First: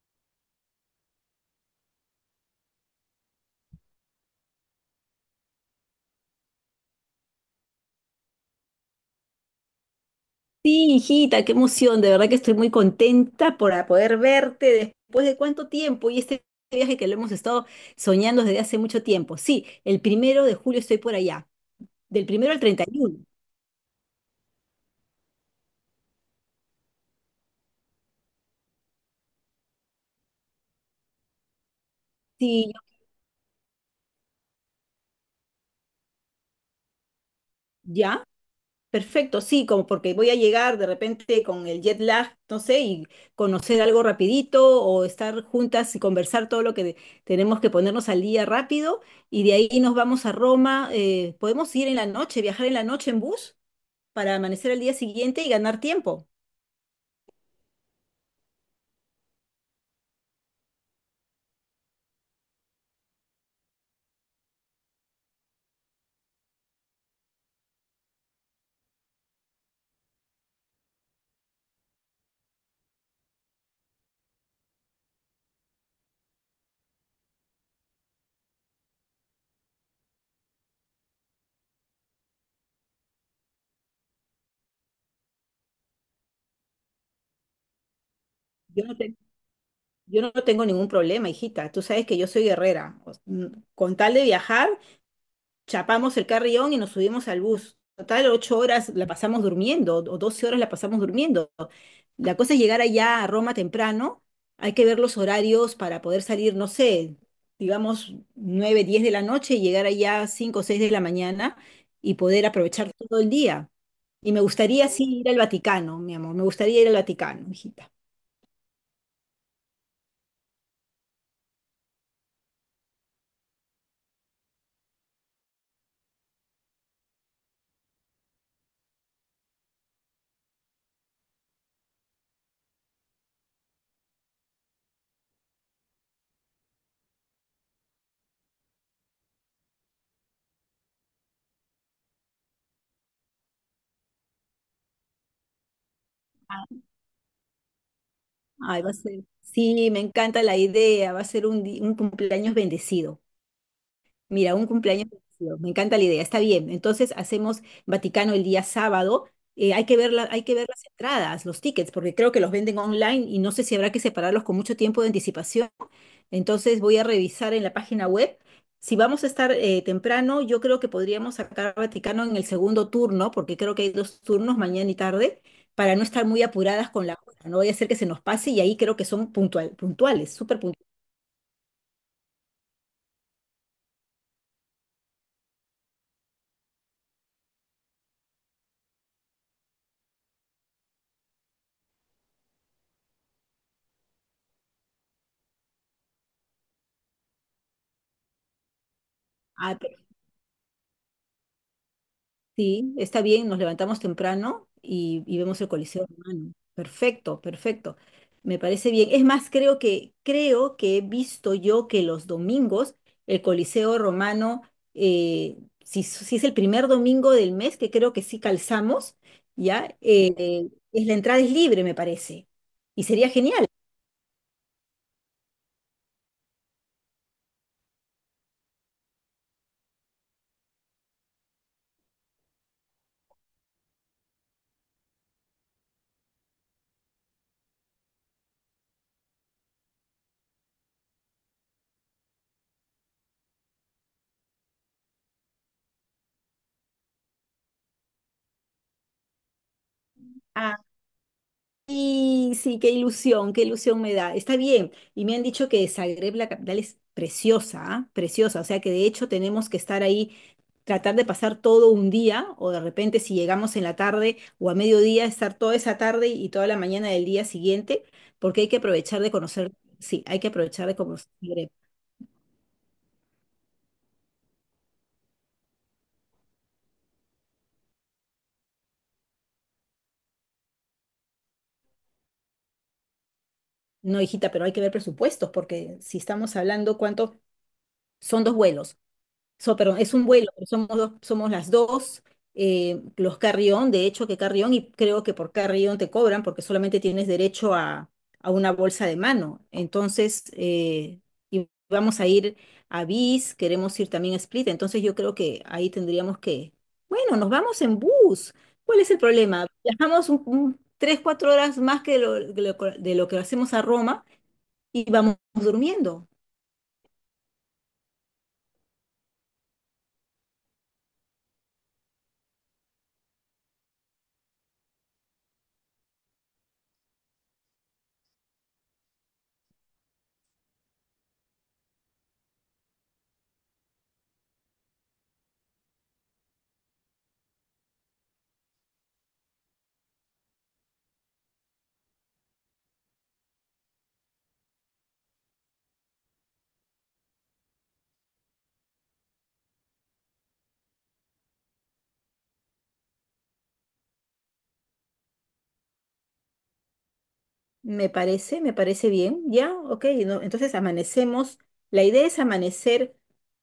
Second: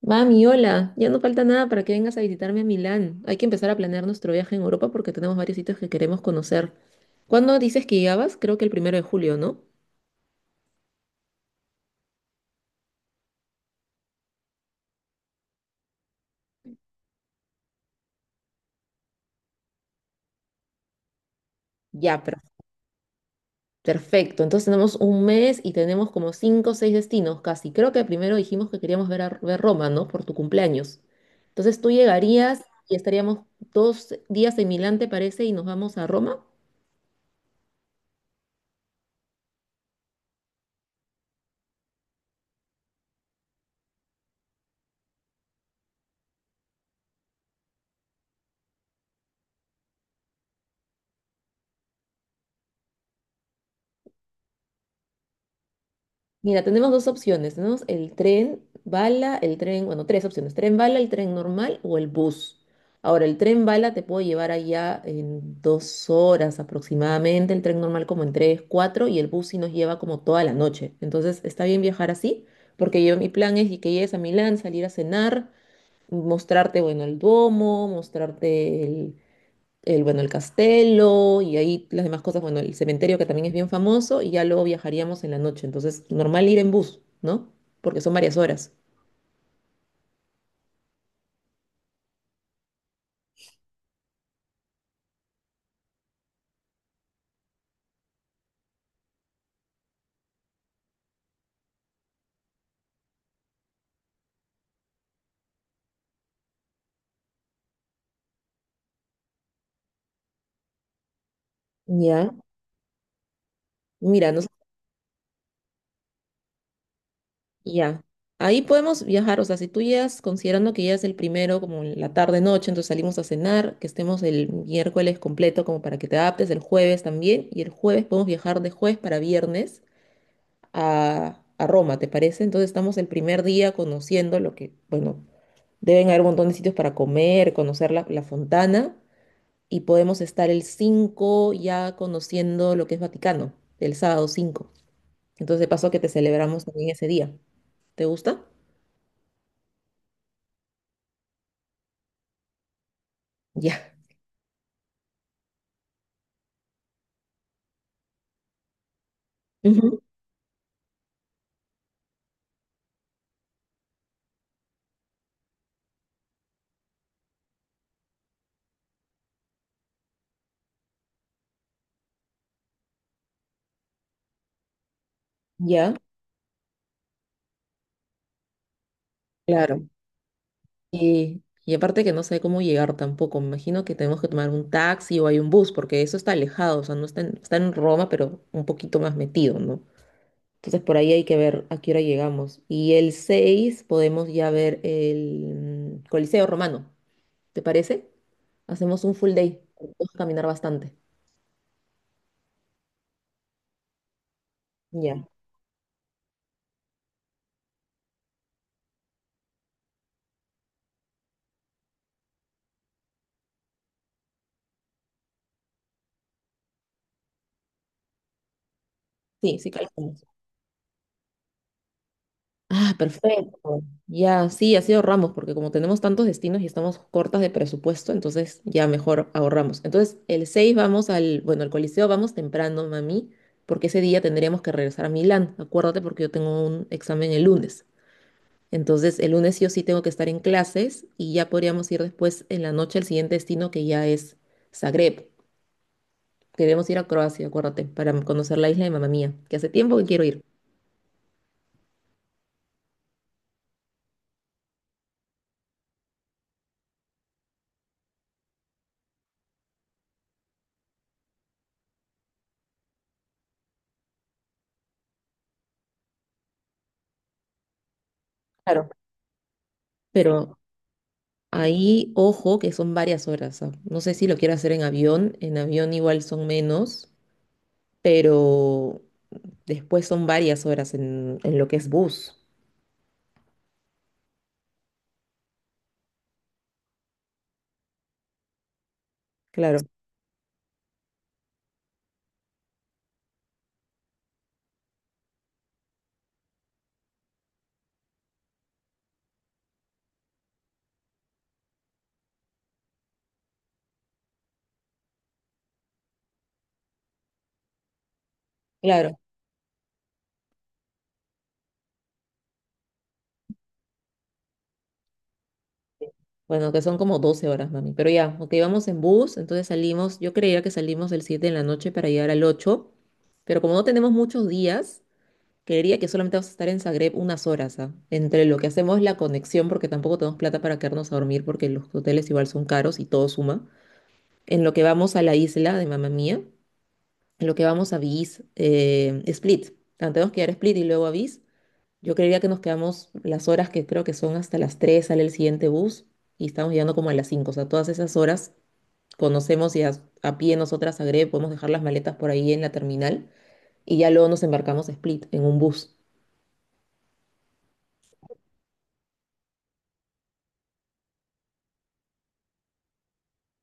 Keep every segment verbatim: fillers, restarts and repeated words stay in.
Mami, hola, ya no falta nada para que vengas a visitarme a Milán. Hay que empezar a planear nuestro viaje en Europa porque tenemos varios sitios que queremos conocer. ¿Cuándo dices que llegabas? Creo que el primero de julio, ¿no? Sí, hijita, qué emoción. De verdad que estoy muy contenta por a- poder verte después de cuánto tiempo y este viaje que lo hemos estado soñando desde hace mucho tiempo. Sí, el primero de julio estoy por allá, Ya, del per- primero al treinta y uno. perfecto. Entonces tenemos un mes y tenemos como cinco o seis destinos casi. Creo que primero dijimos que queríamos ver, a, ver Roma, ¿no? Por tu cumpleaños. Entonces tú llegarías Sí, yo- y estaríamos dos días en Milán, ¿te parece? Y nos vamos a Roma. ya, perfecto, sí, como porque voy a llegar de repente con el jet lag, no sé, y conocer algo rapidito o estar juntas y conversar todo lo que, de- tenemos que ponernos al día rápido. Y de ahí nos vamos a Roma. Eh, ¿podemos ir en la noche, viajar en la noche en bus? Para amanecer al día siguiente y ganar tiempo. Mira, tenemos dos opciones. Tenemos el tren bala, el tren, bueno, tres opciones. Tren bala, el tren normal o el bus. Ahora, el tren bala te puedo llevar allá en dos horas aproximadamente, el tren normal como en tres, cuatro, y el bus sí nos lleva como toda la noche. Entonces, está bien viajar así, porque yo mi plan es y que llegues a Milán, salir a cenar, mostrarte, bueno, el Duomo, mostrarte el, el, bueno, el castelo y ahí las demás cosas, bueno, el cementerio que también es bien famoso y ya luego viajaríamos en la noche. Entonces, normal ir en bus, ¿no? Porque son varias horas. Yo no, te- yo no tengo ningún problema, hijita. Tú sabes que yo soy guerrera. O s- mm, Con tal de viajar, chapamos el carrión y nos subimos al bus. Total, ocho horas la pasamos durmiendo o doce horas la pasamos durmiendo. La cosa es llegar allá a Roma temprano. Hay que ver los horarios para poder salir, no sé, digamos nueve, diez de la noche y llegar allá cinco o seis de la mañana y Ya, poder aprovechar todo el día. mira, Y me no sé, gustaría sí ir al Vaticano, mi amor, me gustaría ir al Vaticano, hijita. ya. Ahí podemos viajar, o sea, si tú llegas considerando que ya es el primero, como en la tarde noche, entonces salimos a cenar, que estemos el miércoles completo como para que te adaptes, el jueves también, y el jueves podemos viajar de jueves para viernes a, a Roma, ¿te parece? Entonces estamos el primer día conociendo lo que, bueno, deben haber un montón de sitios para comer, conocer la, la Fontana y podemos estar el cinco ya conociendo lo que es Vaticano, el sábado cinco. Entonces, de paso que te celebramos también ese día. ¿Te gusta? Ay, va a ser. Sí, me encanta la idea, va a ser un, di- un cumpleaños bendecido. Ya. Mira, un cumpleaños divertido. Me encanta la idea. Está bien. Entonces hacemos Vaticano el día sábado. Eh, hay que Ujú. ver la- hay que ver las entradas, los tickets, porque creo que los venden online y no sé si habrá que separarlos con mucho tiempo de anticipación. Entonces voy a revisar en la página web. Si vamos a estar eh, temprano, yo creo que podríamos sacar Vaticano en el segundo turno, porque creo que hay dos turnos, mañana y tarde, Ya. para no estar muy apuradas con la hora. No voy a hacer que se nos pase y ahí creo que son puntual, Claro. puntuales, súper Y, y aparte que no sé cómo llegar tampoco. Me imagino que tenemos que tomar un taxi o hay un bus, porque eso está alejado, o sea, no está en, está en Roma, pero un poquito más metido, ¿no? Entonces por ahí hay que ver a qué hora llegamos. Y el seis podemos ya ver el mm, Coliseo Romano. ¿Te parece? Hacemos un full day. Vamos puntuales. a caminar bastante. Sí, está bien, nos levantamos temprano y, Ya. y vemos el Coliseo Romano. Perfecto, perfecto. Me parece bien. Es más, creo que, creo que he visto yo que los domingos el Coliseo Romano, eh, si, s- si es el primer domingo del mes, que creo que sí calzamos, Sí, sí, ya, calculamos. eh, es la entrada es libre, me parece. Ah, Y sería genial. perfecto. Ya, sí, así ahorramos, porque como tenemos tantos destinos y estamos cortas de presupuesto, entonces ya mejor ahorramos. Entonces el seis vamos al, bueno, al Coliseo vamos temprano, mami, porque ese día tendríamos que regresar a Milán. Acuérdate porque yo tengo un examen el lunes. Entonces, el lunes sí o sí tengo que estar en clases y ya podríamos ir después en la noche al siguiente destino que ya es Zagreb. Queremos ir a Croacia, acuérdate, para conocer la isla de Mamá Mía, que hace tiempo que quiero ir. Y sí, qué ilusión, qué ilusión me da. Está bien. Y me han dicho que Zagreb, la capital, es preciosa, ¿ah? Preciosa. O sea que de hecho tenemos que estar ahí, tratar de pasar todo un día, o de repente si llegamos en la tarde o a mediodía, estar toda esa tarde y toda la mañana del día siguiente, porque hay que Claro. aprovechar de conocer, sí, hay que Pero aprovechar de conocer Zagreb. ahí, ojo, que son varias horas. Ah. No sé si lo quiero hacer en avión. En avión igual son menos, pero después son varias horas en, en lo que es bus. No, hijita, pero hay que ver presupuestos, porque si estamos hablando cuánto son dos vuelos. So, Claro, perdón, es un vuelo, pero somos dos, somos las dos, eh, los Carrión, de hecho que Carrión, y creo que por Carrión te cobran porque solamente tienes derecho a, a una bolsa de mano. Entonces, eh, y vamos a ir a Bis, queremos ir también a Split, entonces yo creo que ahí tendríamos que, bueno, nos vamos en bus. ¿Cuál es claro. el problema? Viajamos un, un- tres, cuatro horas más que lo, de lo de lo que hacemos a Roma y vamos durmiendo. Bueno, que son como doce horas, mami. Pero ya, ok, vamos en bus, entonces salimos, yo creía que salimos el siete en la noche para llegar al ocho, pero como no tenemos muchos días, creería que solamente vamos a estar en Zagreb unas horas, ¿ah? Entre lo que hacemos la conexión, porque tampoco tenemos plata para quedarnos a dormir, porque los hoteles igual son caros y todo suma, en lo que vamos a la isla de Mamá Mía, en lo que vamos a Vis, eh, Split. Ah, tenemos que ir a Split y luego a Vis. Yo creería que nos quedamos las horas, que creo que son hasta las tres sale el siguiente bus y estamos llegando como a las cinco. O sea, todas esas horas conocemos y a, a pie nosotras a Greve, podemos dejar las maletas por ahí en la terminal y ya luego nos embarcamos a Split en un bus. Me parece, me parece bien, ya, ok, no, entonces amanecemos, la idea es amanecer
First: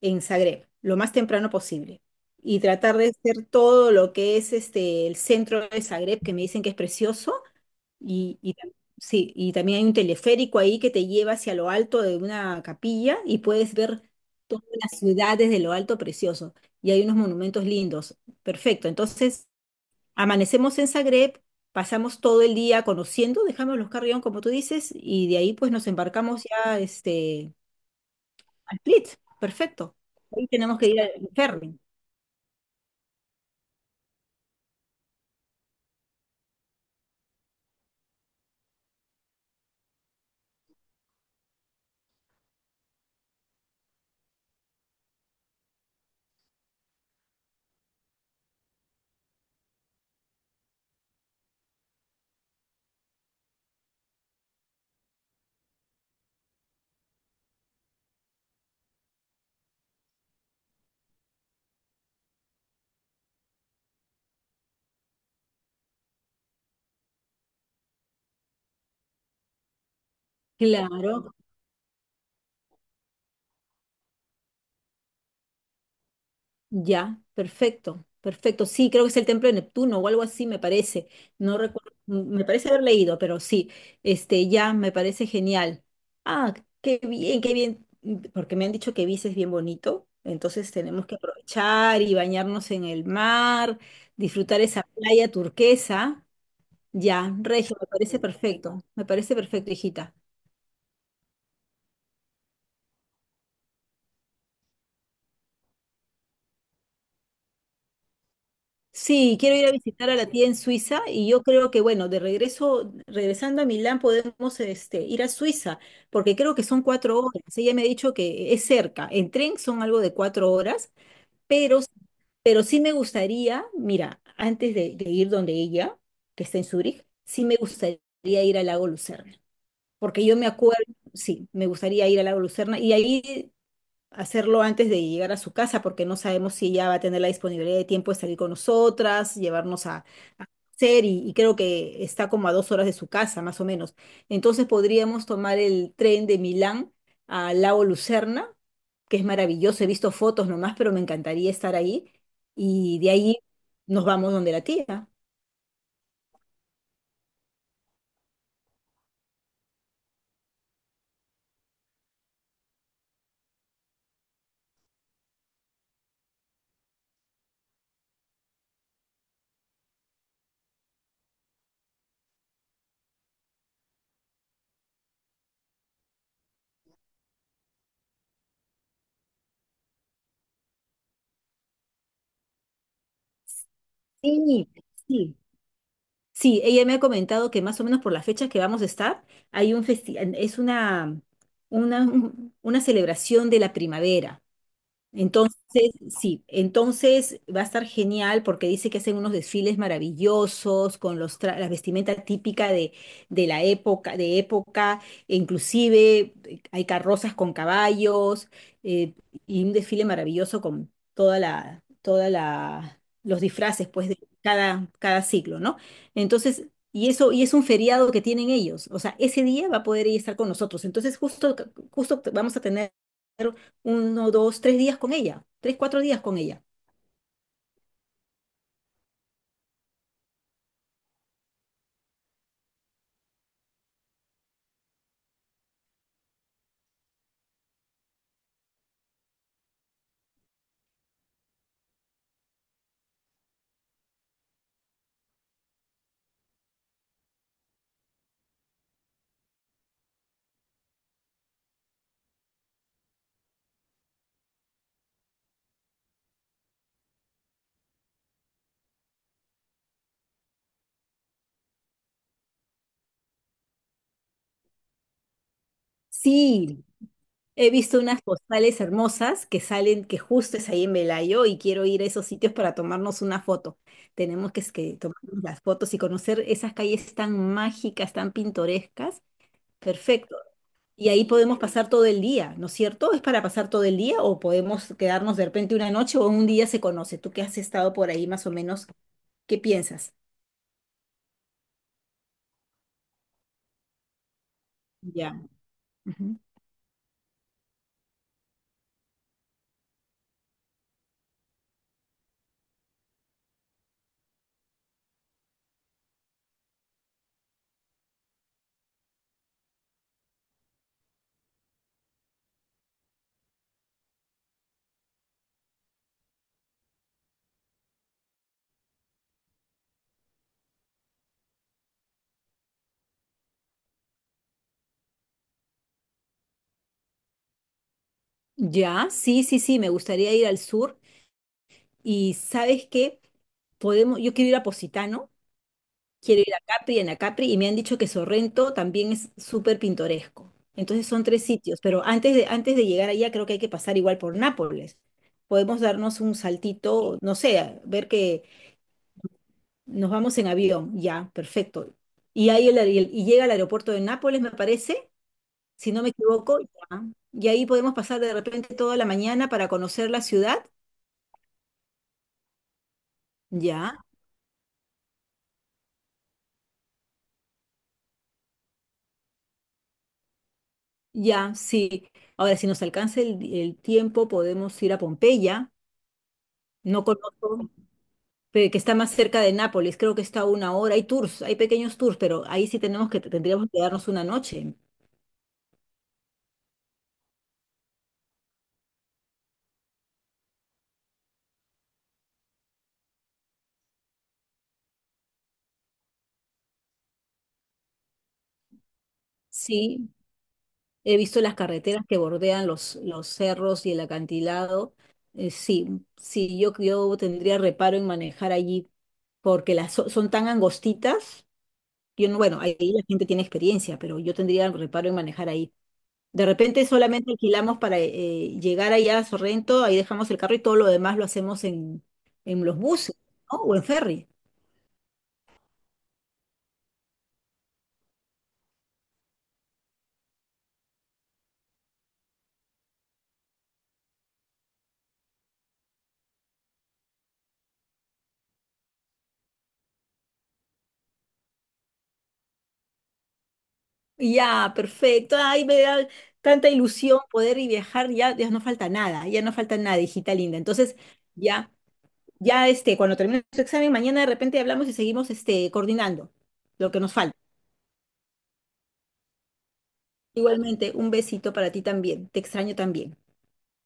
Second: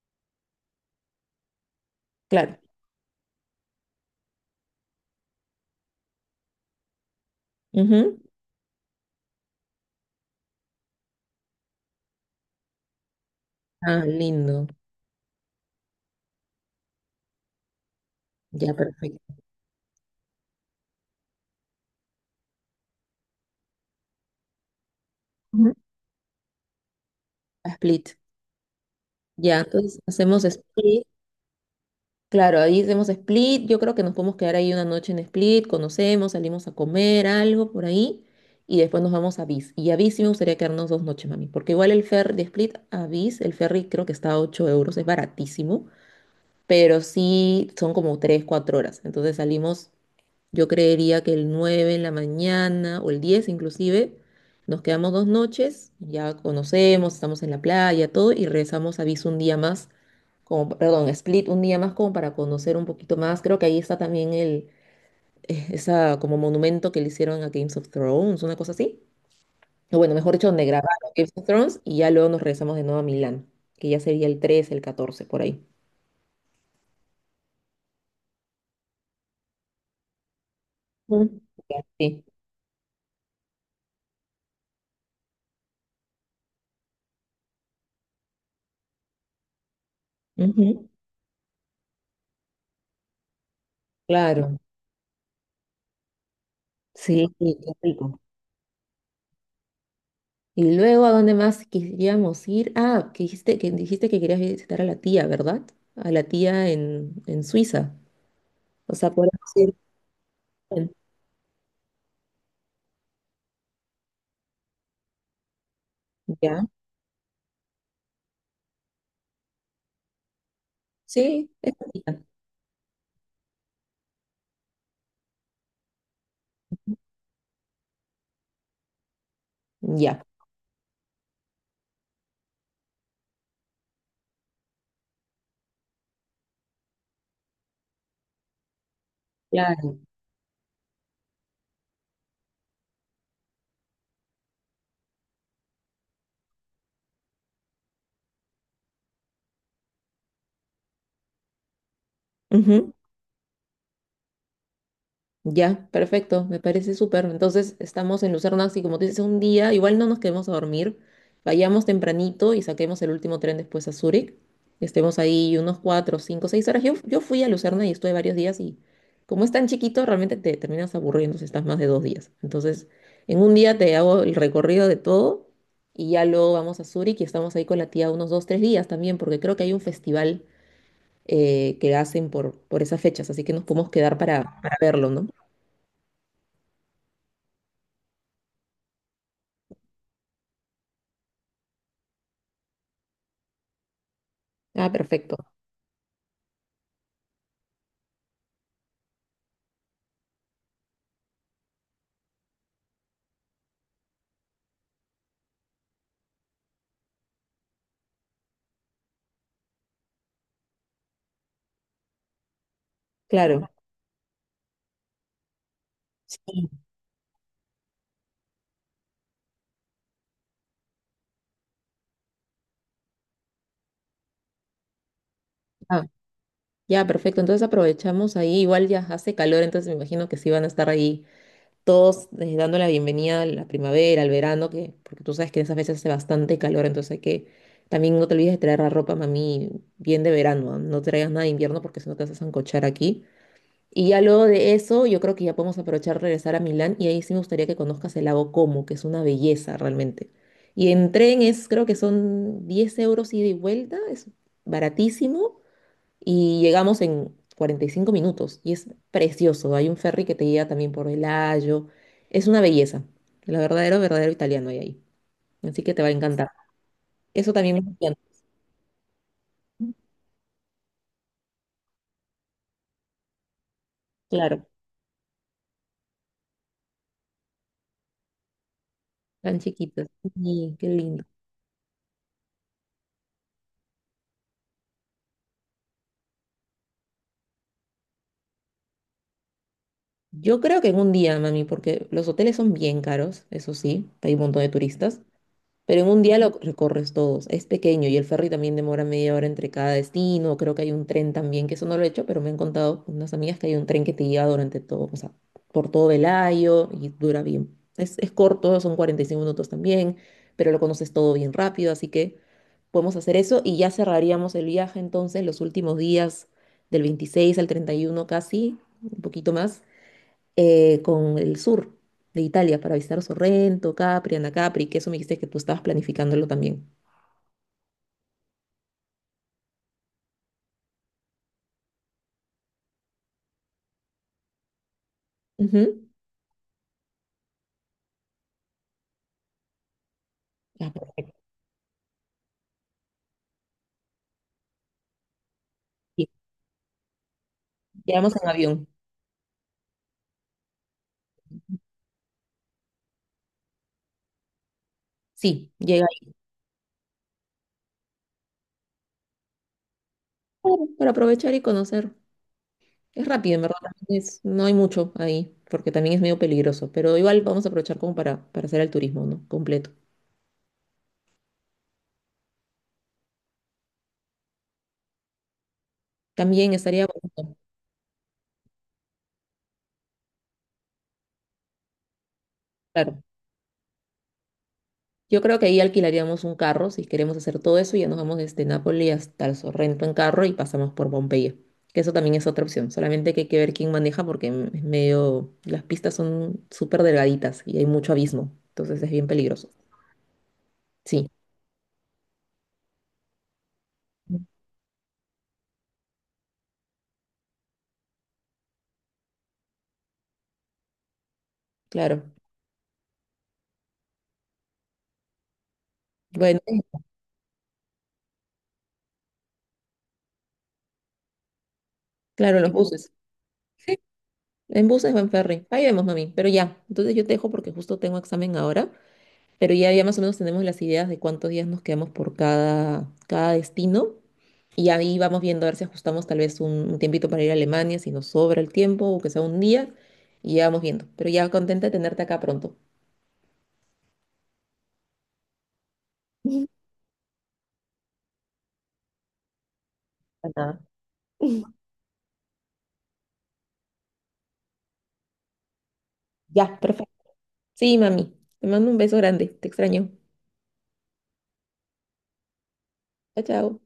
en Zagreb lo más temprano posible Claro. y tratar de hacer todo lo que es este, el centro de Zagreb, que me dicen que es precioso, Ujú. y, y tam- sí, y también hay un teleférico ahí que te lleva hacia lo alto de una capilla y puedes ver Ah, toda lindo. la ciudad desde lo alto, precioso, y hay unos monumentos lindos. Ya, Perfecto. perfecto. Entonces amanecemos en Zagreb, pasamos todo el día conociendo, dejamos los carry como tú dices, y de ahí Ujú. pues nos embarcamos ya este, A Split. a Split. Ya, Perfecto. entonces hacemos Ahí tenemos que ir Split. al ferry. Claro, ahí hacemos Split. Yo creo que nos podemos quedar ahí una noche en Split, conocemos, salimos a comer algo por ahí y después nos vamos a Vis. Y a Vis sí me gustaría quedarnos dos noches, mami, porque igual el ferry de Split a Vis, el ferry creo que está a ocho euros, es baratísimo, pero sí son como tres cuatro horas. Entonces salimos, yo creería que el nueve en la mañana o el diez inclusive, nos quedamos dos noches, ya conocemos, estamos en la playa, todo, y regresamos a Ibiza un día más, como, perdón, a Split un día más como para conocer un poquito más. Creo que ahí está también el, eh, esa como monumento que le hicieron a Games of Thrones, una cosa así. O bueno, mejor dicho, donde grabaron Claro. Games of Thrones y ya luego nos regresamos de nuevo a Milán, que ya sería el trece, el catorce por ahí. Ya, perfecto, perfecto. Sí, creo que es el templo de Neptuno o algo así, me parece. Mm. No recuerdo, Sí. m- me parece haber leído, pero sí, este, ya me parece genial. Ah, qué bien, qué bien, mm, porque me han dicho que Ibiza es bien bonito, entonces Ujú. tenemos que aprovechar y bañarnos en el mar, Claro. disfrutar esa playa turquesa. Sí, Ya, sí, qué Regio, me parece rico. perfecto, me parece perfecto, hijita. Y luego, ¿a dónde más quisiéramos ir? Ah, que dijiste que, dijiste que querías visitar a la tía, ¿verdad? A la tía en, en Suiza. O sea, podemos Sí, quiero ir a ir. visitar a la tía en Suiza y yo creo que, bueno, de regreso, regresando a Milán podemos este, ir a Suiza, porque creo que Ya. son cuatro horas. Ella me ha dicho que es cerca. En tren son algo de cuatro horas, Sí. Ya. pero, pero sí me gustaría, mira, antes de, de ir donde ella, que está en Zúrich, sí me gustaría ir al lago Lucerna, Ya. porque yo me acuerdo, sí, me gustaría ir al lago Lucerna y ahí hacerlo antes de llegar a su casa, porque no sabemos si ella va a tener la disponibilidad de tiempo de salir con nosotras, llevarnos a, Claro. a hacer, y, y creo que está como a dos horas de su casa, más o menos. Entonces podríamos tomar el tren de Milán a Lago Lucerna, que es maravilloso, he visto fotos nomás, pero me encantaría estar ahí, Ujú. y de ahí nos vamos donde la tía. Ya, perfecto, me parece súper. Entonces estamos en Lucerna, así como tú dices, un día, igual no nos quedemos a dormir, vayamos tempranito y saquemos el último tren después a Zúrich. Estemos ahí unos cuatro, cinco, seis horas. Yo, yo fui a Lucerna y estuve varios días y como es tan chiquito, realmente te terminas aburriendo si estás más de dos días. Entonces, en un día te hago el recorrido de todo y ya luego vamos a Zúrich y estamos ahí con la tía unos dos, tres días también, porque creo que hay un festival eh, que hacen por, por esas fechas, así que nos podemos quedar para, Sí, para verlo, ¿no? sí. Sí, ella me ha comentado que más o menos por las fechas que vamos a estar, hay un festi- es una, una, un- una celebración de la primavera. Ah, perfecto, Entonces, sí, entonces va a estar genial porque dice que hacen unos desfiles maravillosos con los tra- la vestimenta típica de, de la época, de época, e inclusive eh, hay carrozas con caballos eh, y un desfile maravilloso con toda la, toda la, los claro. disfraces pues de cada, cada siglo, ¿no? Sí, Entonces, y eso, y es un feriado que tienen ellos, o sea, ese día va a poder ella estar con nosotros. Entonces, justo, justo vamos a tener uno, dos, tres días con ella, tres, cuatro ah, días con ella. ya, perfecto. Entonces aprovechamos ahí. Igual ya hace calor, entonces me imagino que sí van a estar ahí todos eh, dando la bienvenida a la primavera, al verano, que, porque tú sabes que en esas veces hace bastante calor, entonces hay que también no te olvides de traer la ropa, mami, bien de verano. No, no traigas nada de invierno porque si no te vas a sancochar aquí. Y ya luego de eso, yo creo que ya podemos aprovechar regresar a Milán y ahí sí me gustaría que conozcas el lago Como, que es una belleza realmente. Y en tren es, creo que son diez euros ida y vuelta, es baratísimo y llegamos en cuarenta y cinco minutos y es precioso. Hay un ferry que te guía también por el Ayo. Es una belleza. La verdadero, verdadero italiano hay ahí. Así que te va a encantar. Sí, Eso he también me visto encanta. unas postales hermosas que salen, que justo es ahí en Velayo y quiero ir a esos sitios para tomarnos una foto. Tenemos Claro, que, es que tomarnos las fotos y conocer esas calles tan mágicas, tan pintorescas. tan chiquitos. Perfecto. Sí, qué Y lindo. ahí podemos pasar todo el día, ¿no es cierto? ¿Es para pasar todo el día o podemos quedarnos de repente una noche o un día se conoce? Tú que has estado por ahí más o menos, ¿qué piensas? Yo creo que en un día, mami, porque los hoteles son bien caros, eso sí, hay un montón de turistas, Ya. pero en un día Ujú. lo recorres todos. Es pequeño y el ferry también demora media hora entre cada destino. Creo que hay un tren también, que eso no lo he hecho, pero me han contado unas amigas que hay un tren que te lleva durante todo, o sea, por todo Velayo, y dura bien. Es, es corto, son cuarenta y cinco minutos también, pero lo conoces todo bien rápido, así que podemos hacer eso y ya cerraríamos el viaje entonces los últimos días del veintiséis al treinta y uno, casi, un poquito más eh, con el sur de Italia para visitar Sorrento, Capri, Anacapri, que eso me dijiste que tú estabas planificándolo también. Ya, sí, sí, sí, me gustaría ir al sur. Y ¿sabes qué? Podemos, yo quiero ir a Positano, Ujú. quiero ir a Capri, en Capri, y me han dicho que Sorrento también es súper pintoresco. Ah, Entonces son perfecto. tres sitios, pero antes de, antes de llegar allá creo que hay que pasar igual por Nápoles. Podemos darnos Sí, un saltito, no sé, a ver llegamos que en avión. nos vamos en avión, ya, perfecto. Y ahí el, aer- y llega al aeropuerto de Nápoles, me parece, Sí, si no llega me ahí, equivoco, ya. Y ahí podemos pasar de repente toda la mañana para conocer la ciudad, claro, para aprovechar y conocer. Es rápido, en verdad. ya. También es- no hay mucho ahí, porque también es medio peligroso, pero igual vamos a aprovechar como para, para hacer el turismo, ¿no? Completo. Ya, sí. Ahora, si nos alcanza el, el tiempo, podemos ir a Pompeya. También No estaría conozco, bonito. pe- que está más cerca de Nápoles. Creo que está a una hora. Hay tours, hay pequeños tours, pero ahí sí tenemos que, Claro, tendríamos que darnos una noche. yo creo que ahí alquilaríamos un carro si queremos hacer todo eso y ya nos vamos desde Nápoli hasta el Sorrento en carro y pasamos por Pompeya. Que eso también es otra opción. Solamente que hay que ver quién maneja porque m- es medio. Las pistas son súper delgaditas y hay mucho abismo. Entonces es bien peligroso. Sí, he Sí, visto las carreteras que bordean los, los cerros y el acantilado. Eh, sí, sí, yo, yo tendría reparo en manejar allí porque las so- son tan angostitas. Yo claro. no, bueno, ahí la gente tiene experiencia, pero yo tendría reparo en manejar ahí. De Bueno, repente solamente alquilamos para eh, llegar allá a Sorrento, ahí dejamos el carro y todo lo demás lo hacemos en, claro, en los los buses. buses, ¿no? O en Sí, ferry. en buses o en ferry. Ahí vemos, mami. Pero ya, entonces yo te dejo porque justo tengo examen ahora. Pero ya, ya más o menos tenemos las ideas de cuántos días nos quedamos por cada, cada destino. Y ahí vamos viendo a ver si ajustamos tal vez un, un tiempito para ir a Alemania, si nos sobra el tiempo o que sea un día. Y ya vamos viendo. Pero ya contenta de tenerte acá pronto. Ya, perfecto. Ay, me da tanta ilusión poder y viajar. Ya, ya no falta nada, ya no falta nada, hijita Para linda. nada. Entonces, ya, ya este, cuando termine su examen, mañana de repente hablamos y seguimos este, coordinando Ya, lo que perfecto. nos falta. Sí, mami. Te mando un beso grande. Te extraño. Igualmente, un besito para ti también. Te extraño también. Chao, chao.